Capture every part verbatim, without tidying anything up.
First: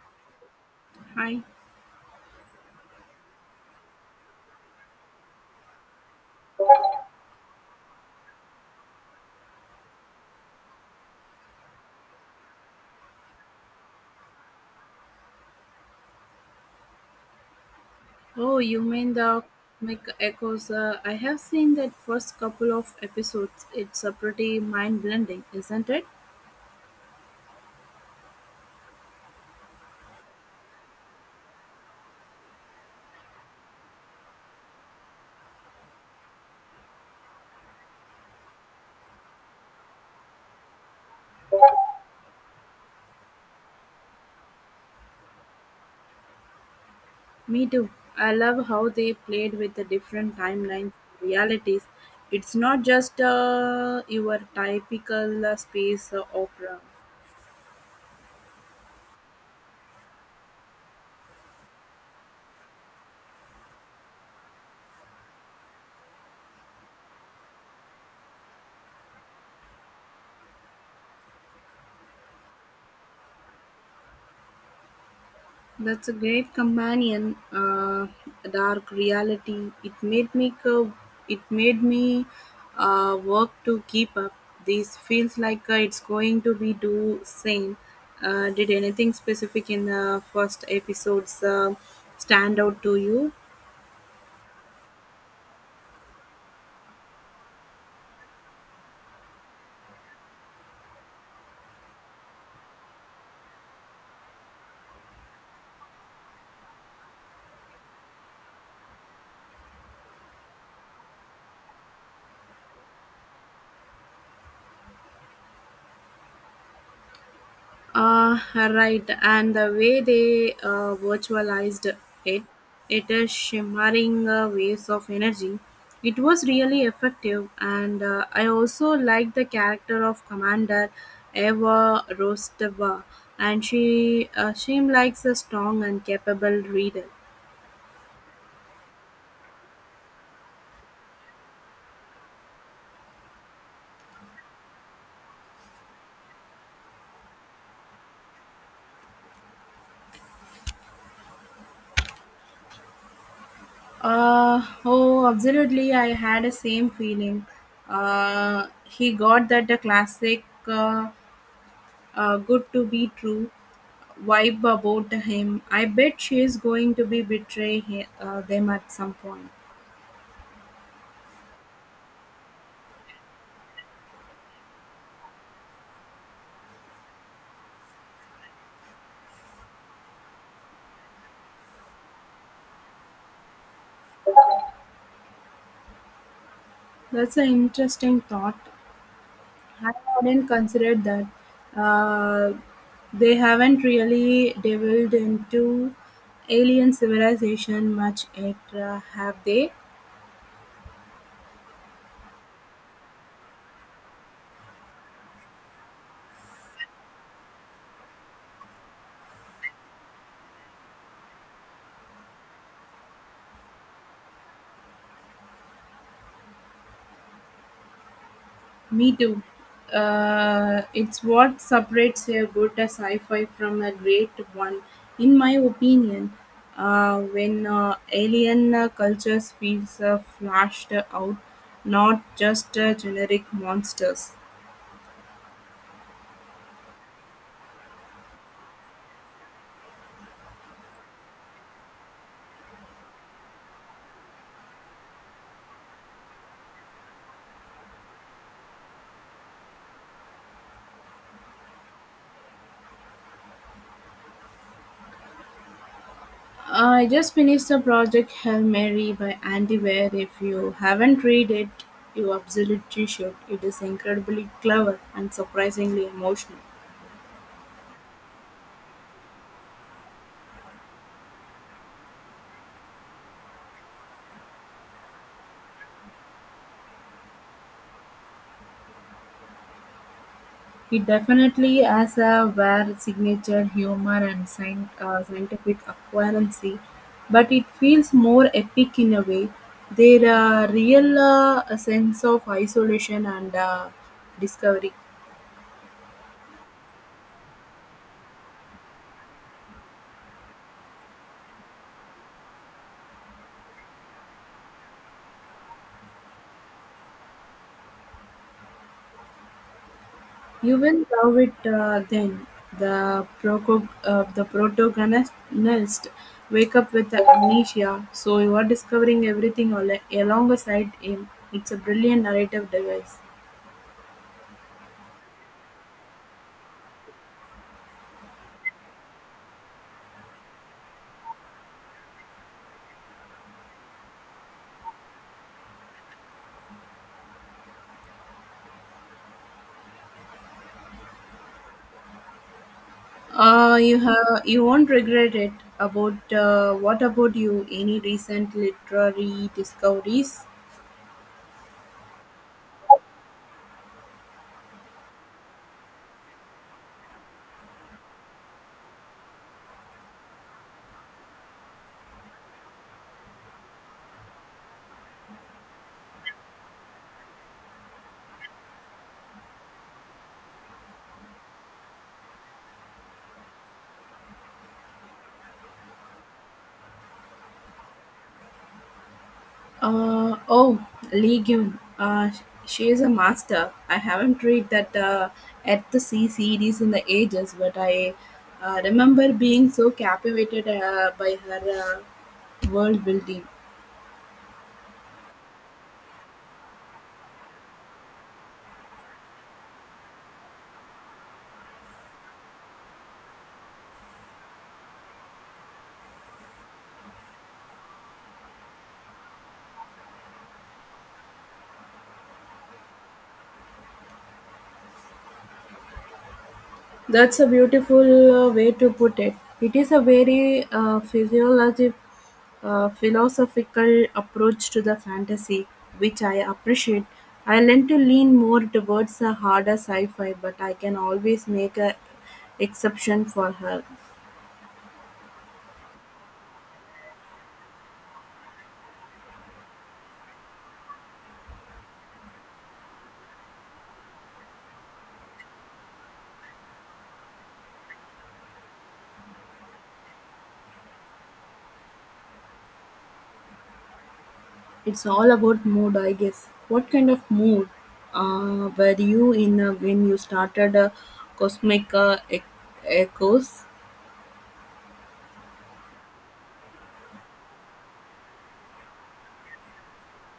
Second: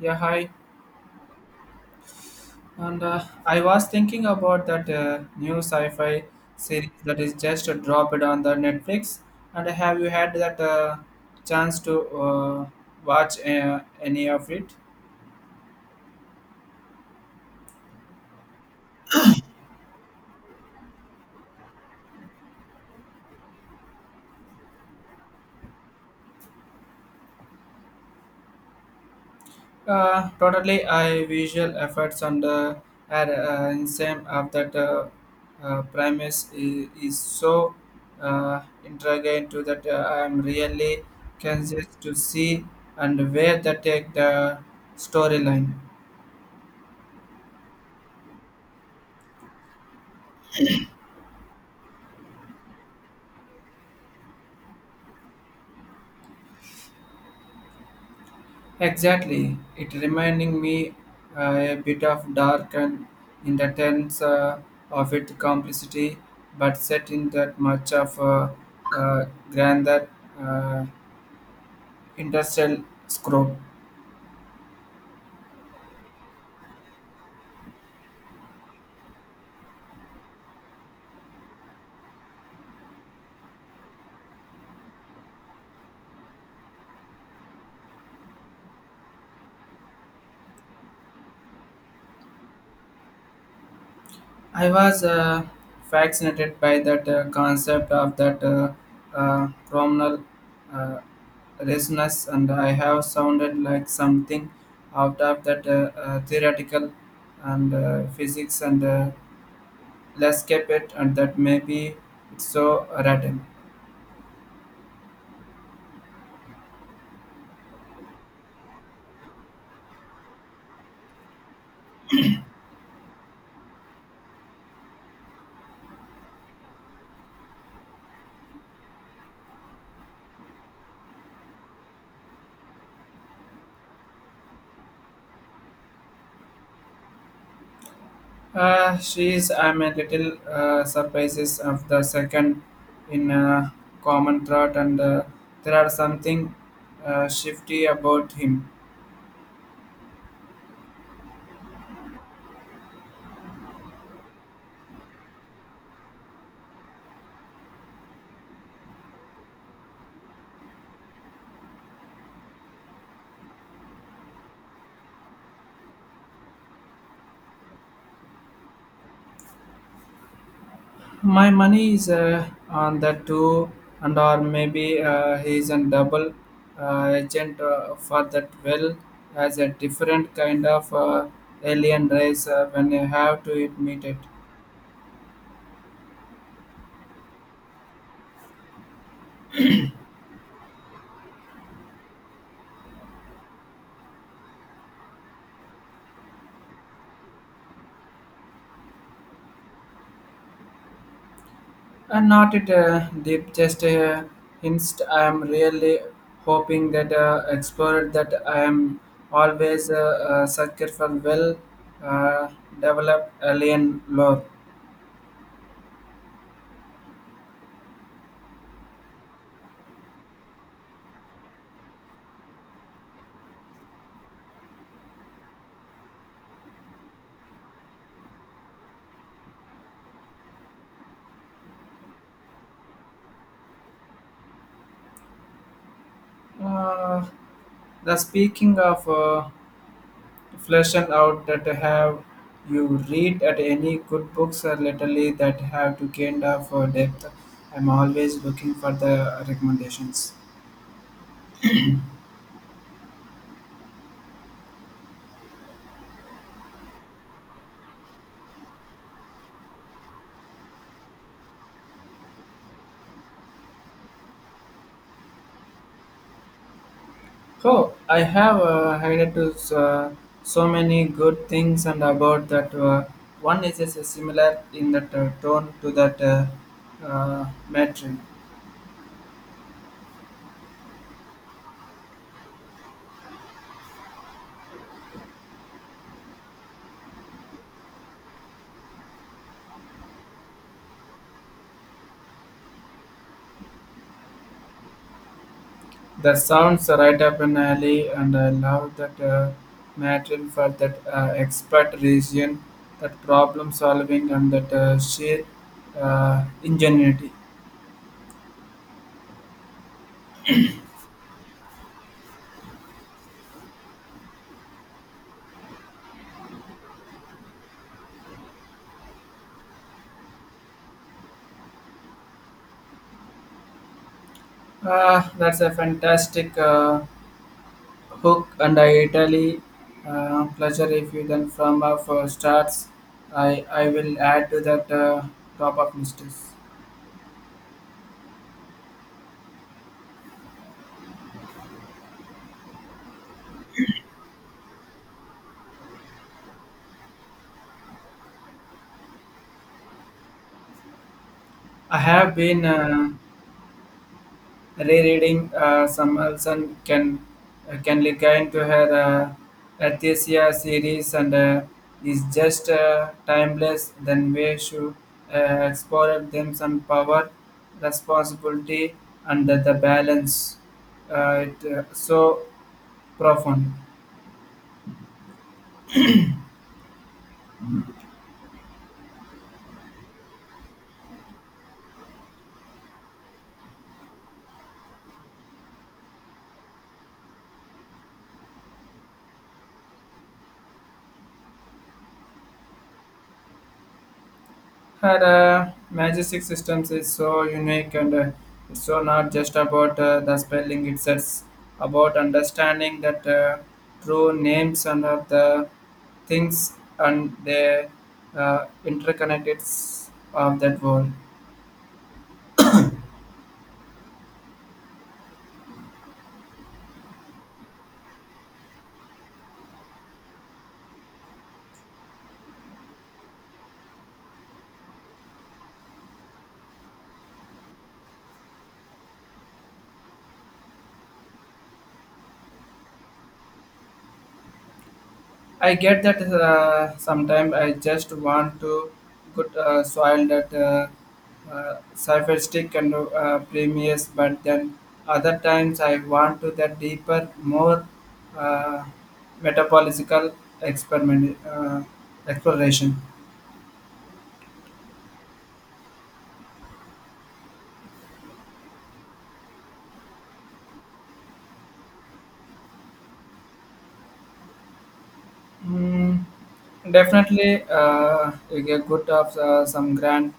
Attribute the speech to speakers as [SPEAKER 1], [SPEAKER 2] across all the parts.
[SPEAKER 1] Yeah, hi.
[SPEAKER 2] Hi.
[SPEAKER 1] And uh, I was thinking about that uh, new sci-fi series that is just dropped on the Netflix. And have you had that uh, chance to uh, watch uh, any of it?
[SPEAKER 2] Oh, you mean the Mech Echoes? Uh, I have seen that first couple of episodes. It's a pretty mind blending, isn't it?
[SPEAKER 1] Uh, totally, I visual efforts on the are uh, in same of that uh, uh, premise is, is so uh, intriguing to that uh, I am really curious to see and where they take the storyline.
[SPEAKER 2] Me too. I love how they played with the different timelines, realities. It's not just uh, your typical uh, space uh, opera.
[SPEAKER 1] Exactly, it reminding me uh, a bit of dark and in the terms uh, of its complexity, but set in that much of uh, uh, grander uh, industrial scope.
[SPEAKER 2] That's a great companion. Uh, a dark reality. It made me co- it made me uh, work to keep up. This feels like uh, it's going to be do same. Uh, did anything specific in the first episodes uh, stand out to you?
[SPEAKER 1] I was uh, fascinated by that uh, concept of that uh, uh, chrominal uh, resonance, and I have sounded like something out of that uh, uh, theoretical and uh, physics and uh, let's keep it and that may be so rotten.
[SPEAKER 2] Uh, right, and the way they uh, virtualized it, it is shimmering uh, waves of energy. It was really effective, and uh, I also like the character of Commander Eva Rostova, and she uh, seemed like a strong and capable reader.
[SPEAKER 1] Uh, she's I'm a little uh, surprises of the second in a common thought and uh, there are something uh, shifty about him.
[SPEAKER 2] Uh, oh, absolutely, I had the same feeling. Uh, he got that the classic uh, uh, good to be true vibe about him. I bet she is going to be betray he, uh, them at some point.
[SPEAKER 1] My money is uh, on the two and or maybe uh, he is a double uh, agent uh, for that well as a different kind of uh, alien race uh, when you have to admit it.
[SPEAKER 2] That's an interesting thought. I hadn't considered that. Uh, they haven't really delved into alien civilization much yet, uh, have they?
[SPEAKER 1] And not it uh, deep, just uh, hints. I am really hoping that uh, explored that I am always a uh, uh, sucker for well uh, developed alien lore.
[SPEAKER 2] Me too. Uh, it's what separates a good sci-fi from a great one, in my opinion. Uh, when uh, alien uh, cultures feels uh, flashed out, not just uh, generic monsters.
[SPEAKER 1] Uh, the speaking of uh, fleshing out that have you read at any good books or literally that have to kind of uh, depth. I'm always looking for the recommendations.
[SPEAKER 2] Uh, I just finished the project Hail Mary by Andy Weir. If you haven't read it, you absolutely should. It is incredibly clever and surprisingly emotional.
[SPEAKER 1] Oh, I have uh, heard to, uh, so many good things and about that. Uh, one is uh, similar in that uh, tone to that uh, uh, matron.
[SPEAKER 2] It definitely has a rare signature humor and scien- uh, scientific accuracy, but it feels more epic in a way. There are real uh, sense of isolation and uh, discovery.
[SPEAKER 1] The sounds are right up an alley, and I love that uh, matron for that uh, expert region, that problem solving, and that uh, sheer uh, ingenuity.
[SPEAKER 2] You will love it uh, then. The proco- uh, the protagonist wake up with amnesia, so you are discovering everything al- alongside him. It's a brilliant narrative device.
[SPEAKER 1] Ah, that's a fantastic. Uh, Hook and I Italy uh, pleasure if you then from uh, for starts I, I will add to that uh, top of lists.
[SPEAKER 2] Uh, you have you won't regret it. About uh, what about you? Any recent literary discoveries?
[SPEAKER 1] I have been uh, rereading uh, some Olson can uh, can look into her uh, Athesia series and uh, is just uh, timeless then we should uh, explore them some power responsibility and the, the balance uh, it, uh, so profound.
[SPEAKER 2] Uh, oh, Lee Gyun. Uh, sh- she is a master. I haven't read that uh, at the C series in the ages, but I uh, remember being so captivated uh, by her uh, world building.
[SPEAKER 1] Her uh, majestic systems is so unique and uh, it's so not just about uh, the spelling, it's just about understanding that uh, true names and of the things and their uh, interconnected of that world.
[SPEAKER 2] That's a beautiful uh, way to put it. It is a very uh, physiologic, uh, philosophical approach to the fantasy, which I appreciate. I learn to lean more towards a harder sci-fi, but I can always make a exception for her.
[SPEAKER 1] I get that uh, sometimes I just want to good uh, soil that uh, uh, sarcastic and uh, premious, but then other times I want to that deeper, more uh, metabolical experiment uh, exploration.
[SPEAKER 2] It's all about mood, I guess. What kind of mood uh, were you in uh, when you started uh, Cosmic uh, Ec- Echoes?
[SPEAKER 1] Mm, definitely, uh, you get good of uh, some grand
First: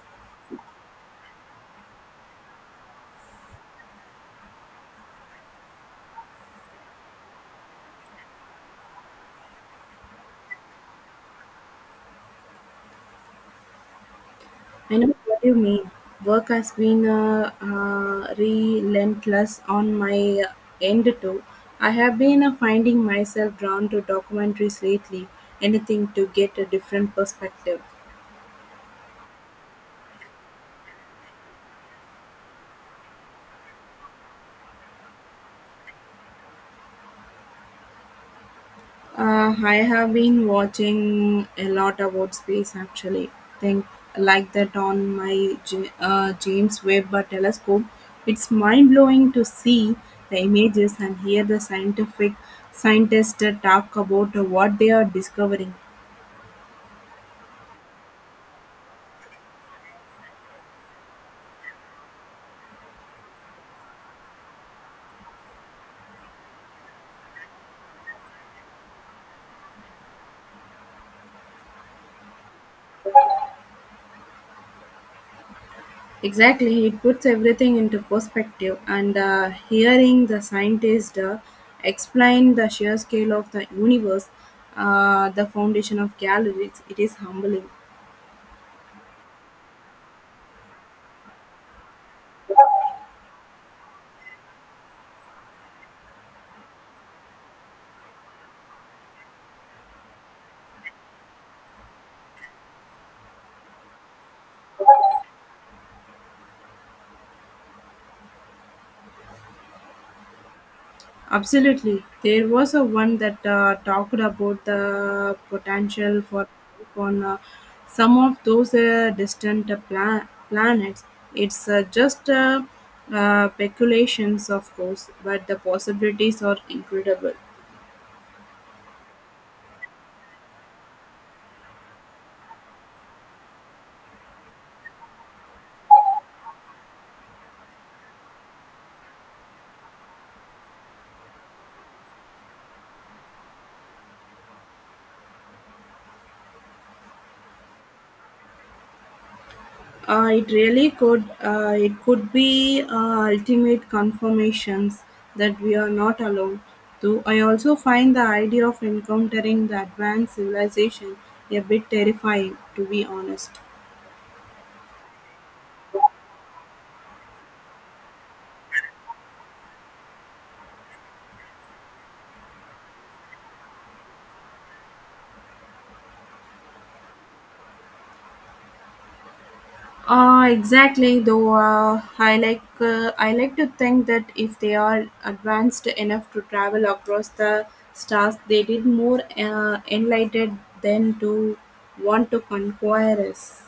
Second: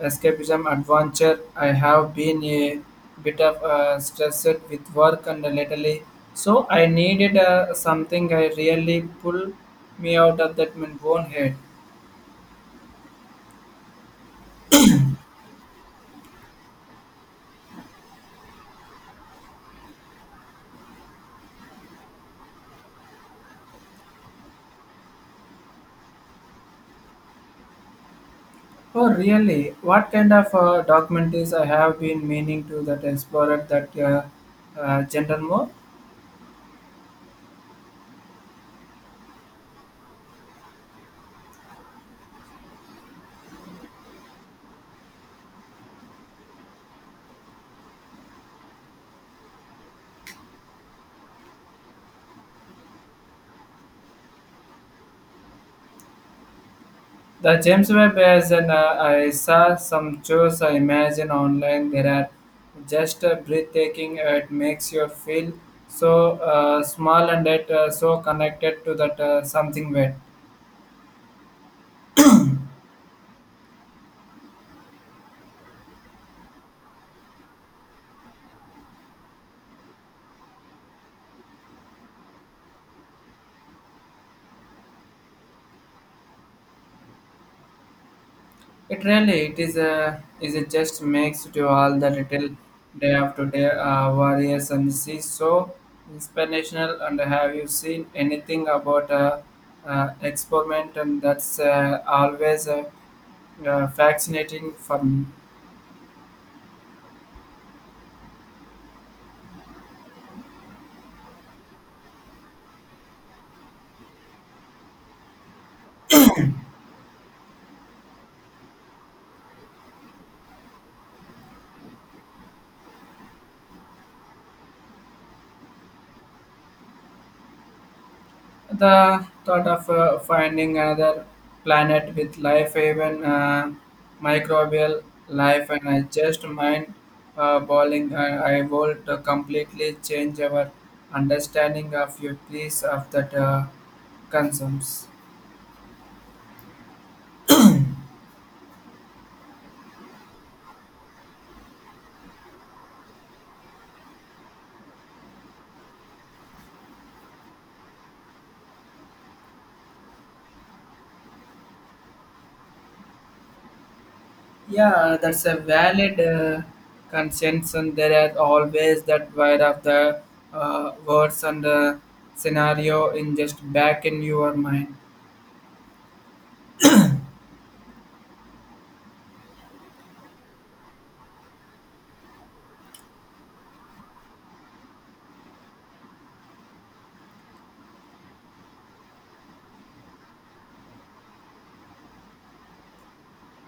[SPEAKER 1] escapism adventure. I have been a bit of uh, stressed with work and lately, so I needed uh, something I really pull me out of that my own head.
[SPEAKER 2] I know what you mean. Work has been uh, uh, relentless on my end too. I have been uh, finding myself drawn to documentaries lately, anything to get a different perspective.
[SPEAKER 1] Oh, really? What kind of uh, documentaries I have been meaning to that explorer that uh, uh, gender more?
[SPEAKER 2] Uh, I have been watching a lot about space actually. Think like that on my J- uh, James Webb uh, telescope. It's mind blowing to see the images and hear the scientific scientists talk about what they are discovering.
[SPEAKER 1] The James Webb is an uh, I saw some shows I imagine online. There are just uh, breathtaking. Uh, it makes you feel so uh, small and that uh, so connected to that uh, something wet.
[SPEAKER 2] Exactly, it puts everything into perspective, and uh, hearing the scientist uh, explain the sheer scale of the universe, uh, the foundation of galaxies, it is humbling.
[SPEAKER 1] It really it is a is it just makes to all the little day after day uh, warriors and see so inspirational. And have you seen anything about uh, uh, experiment and that's uh, always uh, uh, fascinating for me.
[SPEAKER 2] Absolutely. There was a one that uh, talked about the potential for life on uh, some of those uh, distant uh, pla- planets. It's uh, just uh, uh, speculations, of course, but the possibilities are incredible.
[SPEAKER 1] The thought of uh, finding another planet with life, even uh, microbial life, and I just mind uh, boiling. I, I would completely change our understanding of your please of that uh, concerns.
[SPEAKER 2] Uh, it really could. Uh, it could be uh, ultimate confirmations that we are not alone. Though I also find the idea of encountering the advanced civilization a bit terrifying, to be honest.
[SPEAKER 1] Yeah, that's a valid uh, conscience, and there are always that wide of the uh, words and uh, scenario in just back in your mind.
[SPEAKER 2] Uh, exactly. Though uh, I like uh, I like to think that if they are advanced enough to travel across the stars, they did more uh, enlightened than to want to conquer us.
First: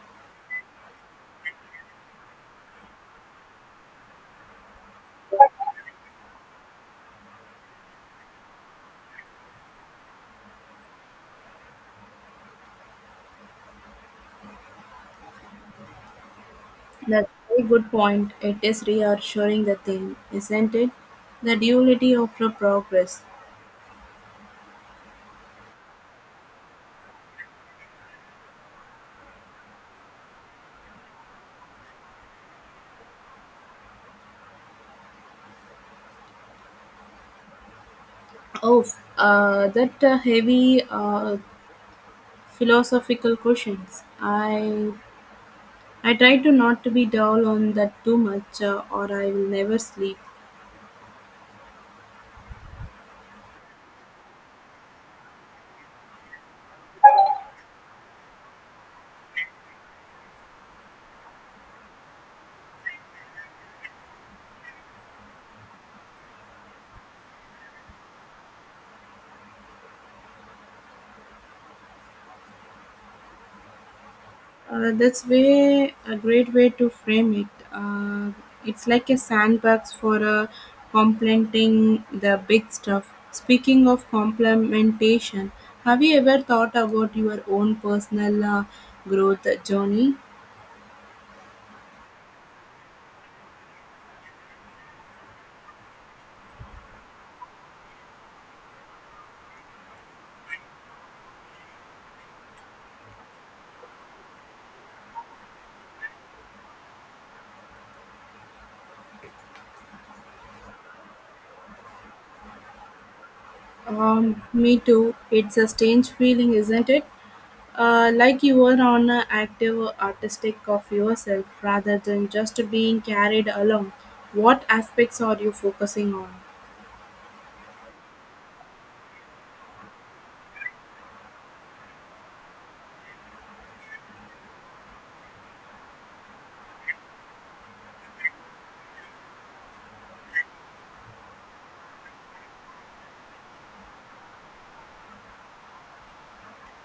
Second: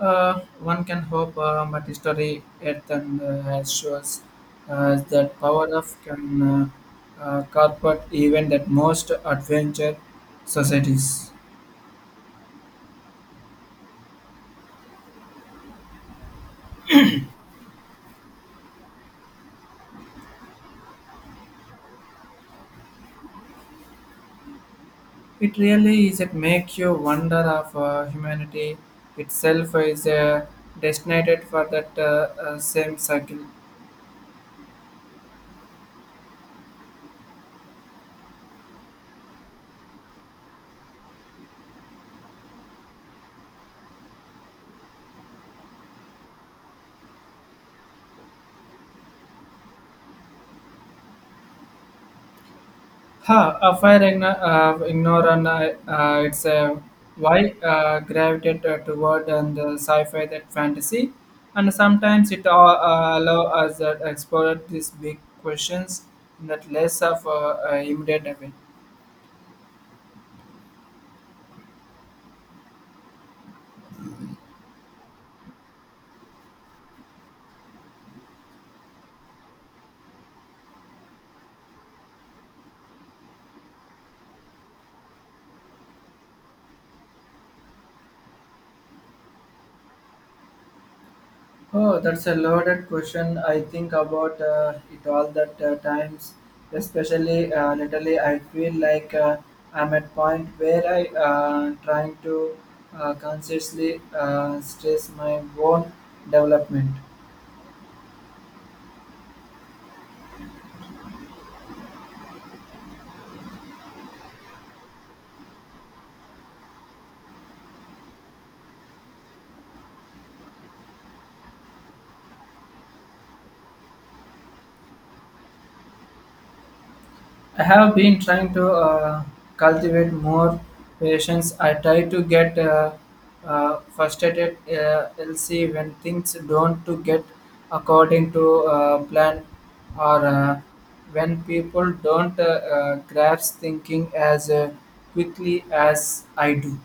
[SPEAKER 1] Uh, one can hope, uh, but history yet and uh, has shows uh, that power of can uh, uh, corporate even that most adventure societies.
[SPEAKER 2] That's a very good point. It is reassuring the thing, isn't it? The duality of the progress.
[SPEAKER 1] It really is it make you wonder of uh, humanity itself is uh, destined for that uh, uh, same cycle.
[SPEAKER 2] Oh, uh, that uh, heavy uh, philosophical questions. I I try to not to be dull on that too much, uh, or I will never sleep.
[SPEAKER 1] Ha, a fire igno- uh, ignorant, uh, uh, it's a why uh, gravitate uh, toward and uh, sci-fi that fantasy, and sometimes it all, uh, allow us to explore these big questions in that less of uh, uh, immediate way.
[SPEAKER 2] Uh, that's way a great way to frame it. Uh, it's like a sandbox for uh, complementing the big stuff. Speaking of complementation, have you ever thought about your own personal uh, growth journey?
[SPEAKER 1] Oh, that's a loaded question. I think about uh, it all that uh, times, especially uh, lately. I feel like uh, I'm at point where I uh, trying to uh, consciously uh, stress my own development.
[SPEAKER 2] Um, me too. It's a strange feeling, isn't it? Uh, like you were on an active artistic of yourself rather than just being carried along. What aspects are you focusing on?
[SPEAKER 1] I have been trying to uh, cultivate more patience. I try to get uh, uh, frustrated, uh, L C, when things don't to get according to uh, plan, or uh, when people don't uh, uh, grasp thinking as uh, quickly as I do.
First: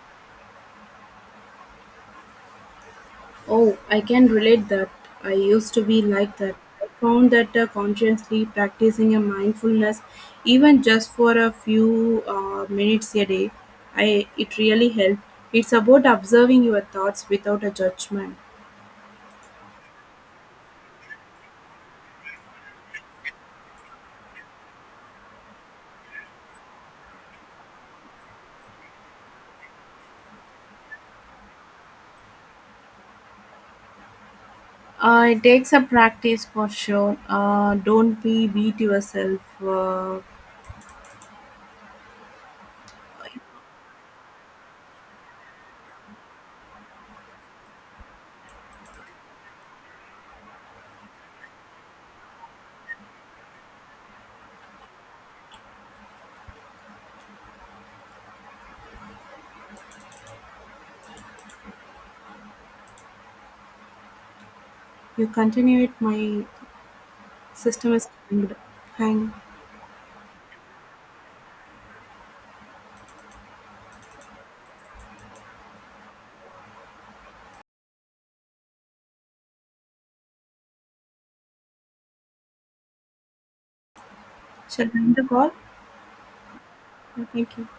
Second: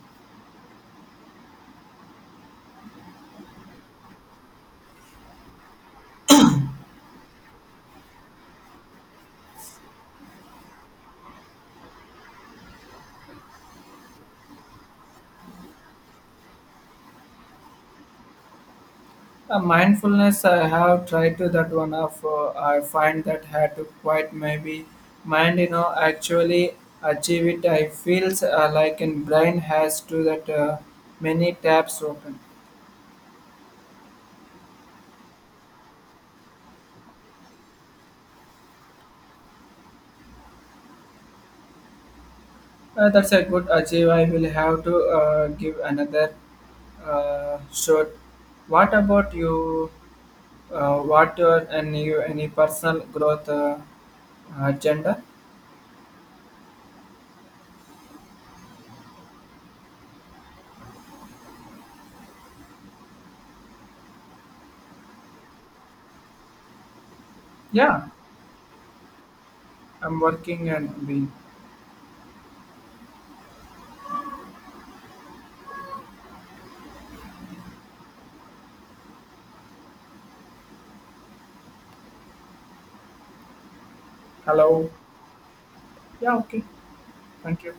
[SPEAKER 2] Oh, I can relate that. I used to be like that. I found that uh, consciously practicing a mindfulness, even just for a few uh, minutes a day, I it really helped. It's about observing your thoughts without a judgment.
[SPEAKER 1] Uh, mindfulness, I have tried to that one of. Uh, I find that had to quite maybe mind, you know, actually achieve it. I feels uh, like in brain has to that uh, many tabs open.
[SPEAKER 2] Uh, it takes a practice for sure. Uh, don't be beat yourself. Uh,
[SPEAKER 1] Uh, that's a good achieve. I will have to uh, give another uh, shot. What about you? Uh, what your and you any personal growth uh, agenda?
[SPEAKER 2] you continue it. My system
[SPEAKER 1] Yeah,
[SPEAKER 2] is hanged. Hang.
[SPEAKER 1] I'm working and being.
[SPEAKER 2] Shall
[SPEAKER 1] Hello.
[SPEAKER 2] I end the call?
[SPEAKER 1] Yeah. Okay.
[SPEAKER 2] Yeah, thank
[SPEAKER 1] Thank
[SPEAKER 2] you.
[SPEAKER 1] you.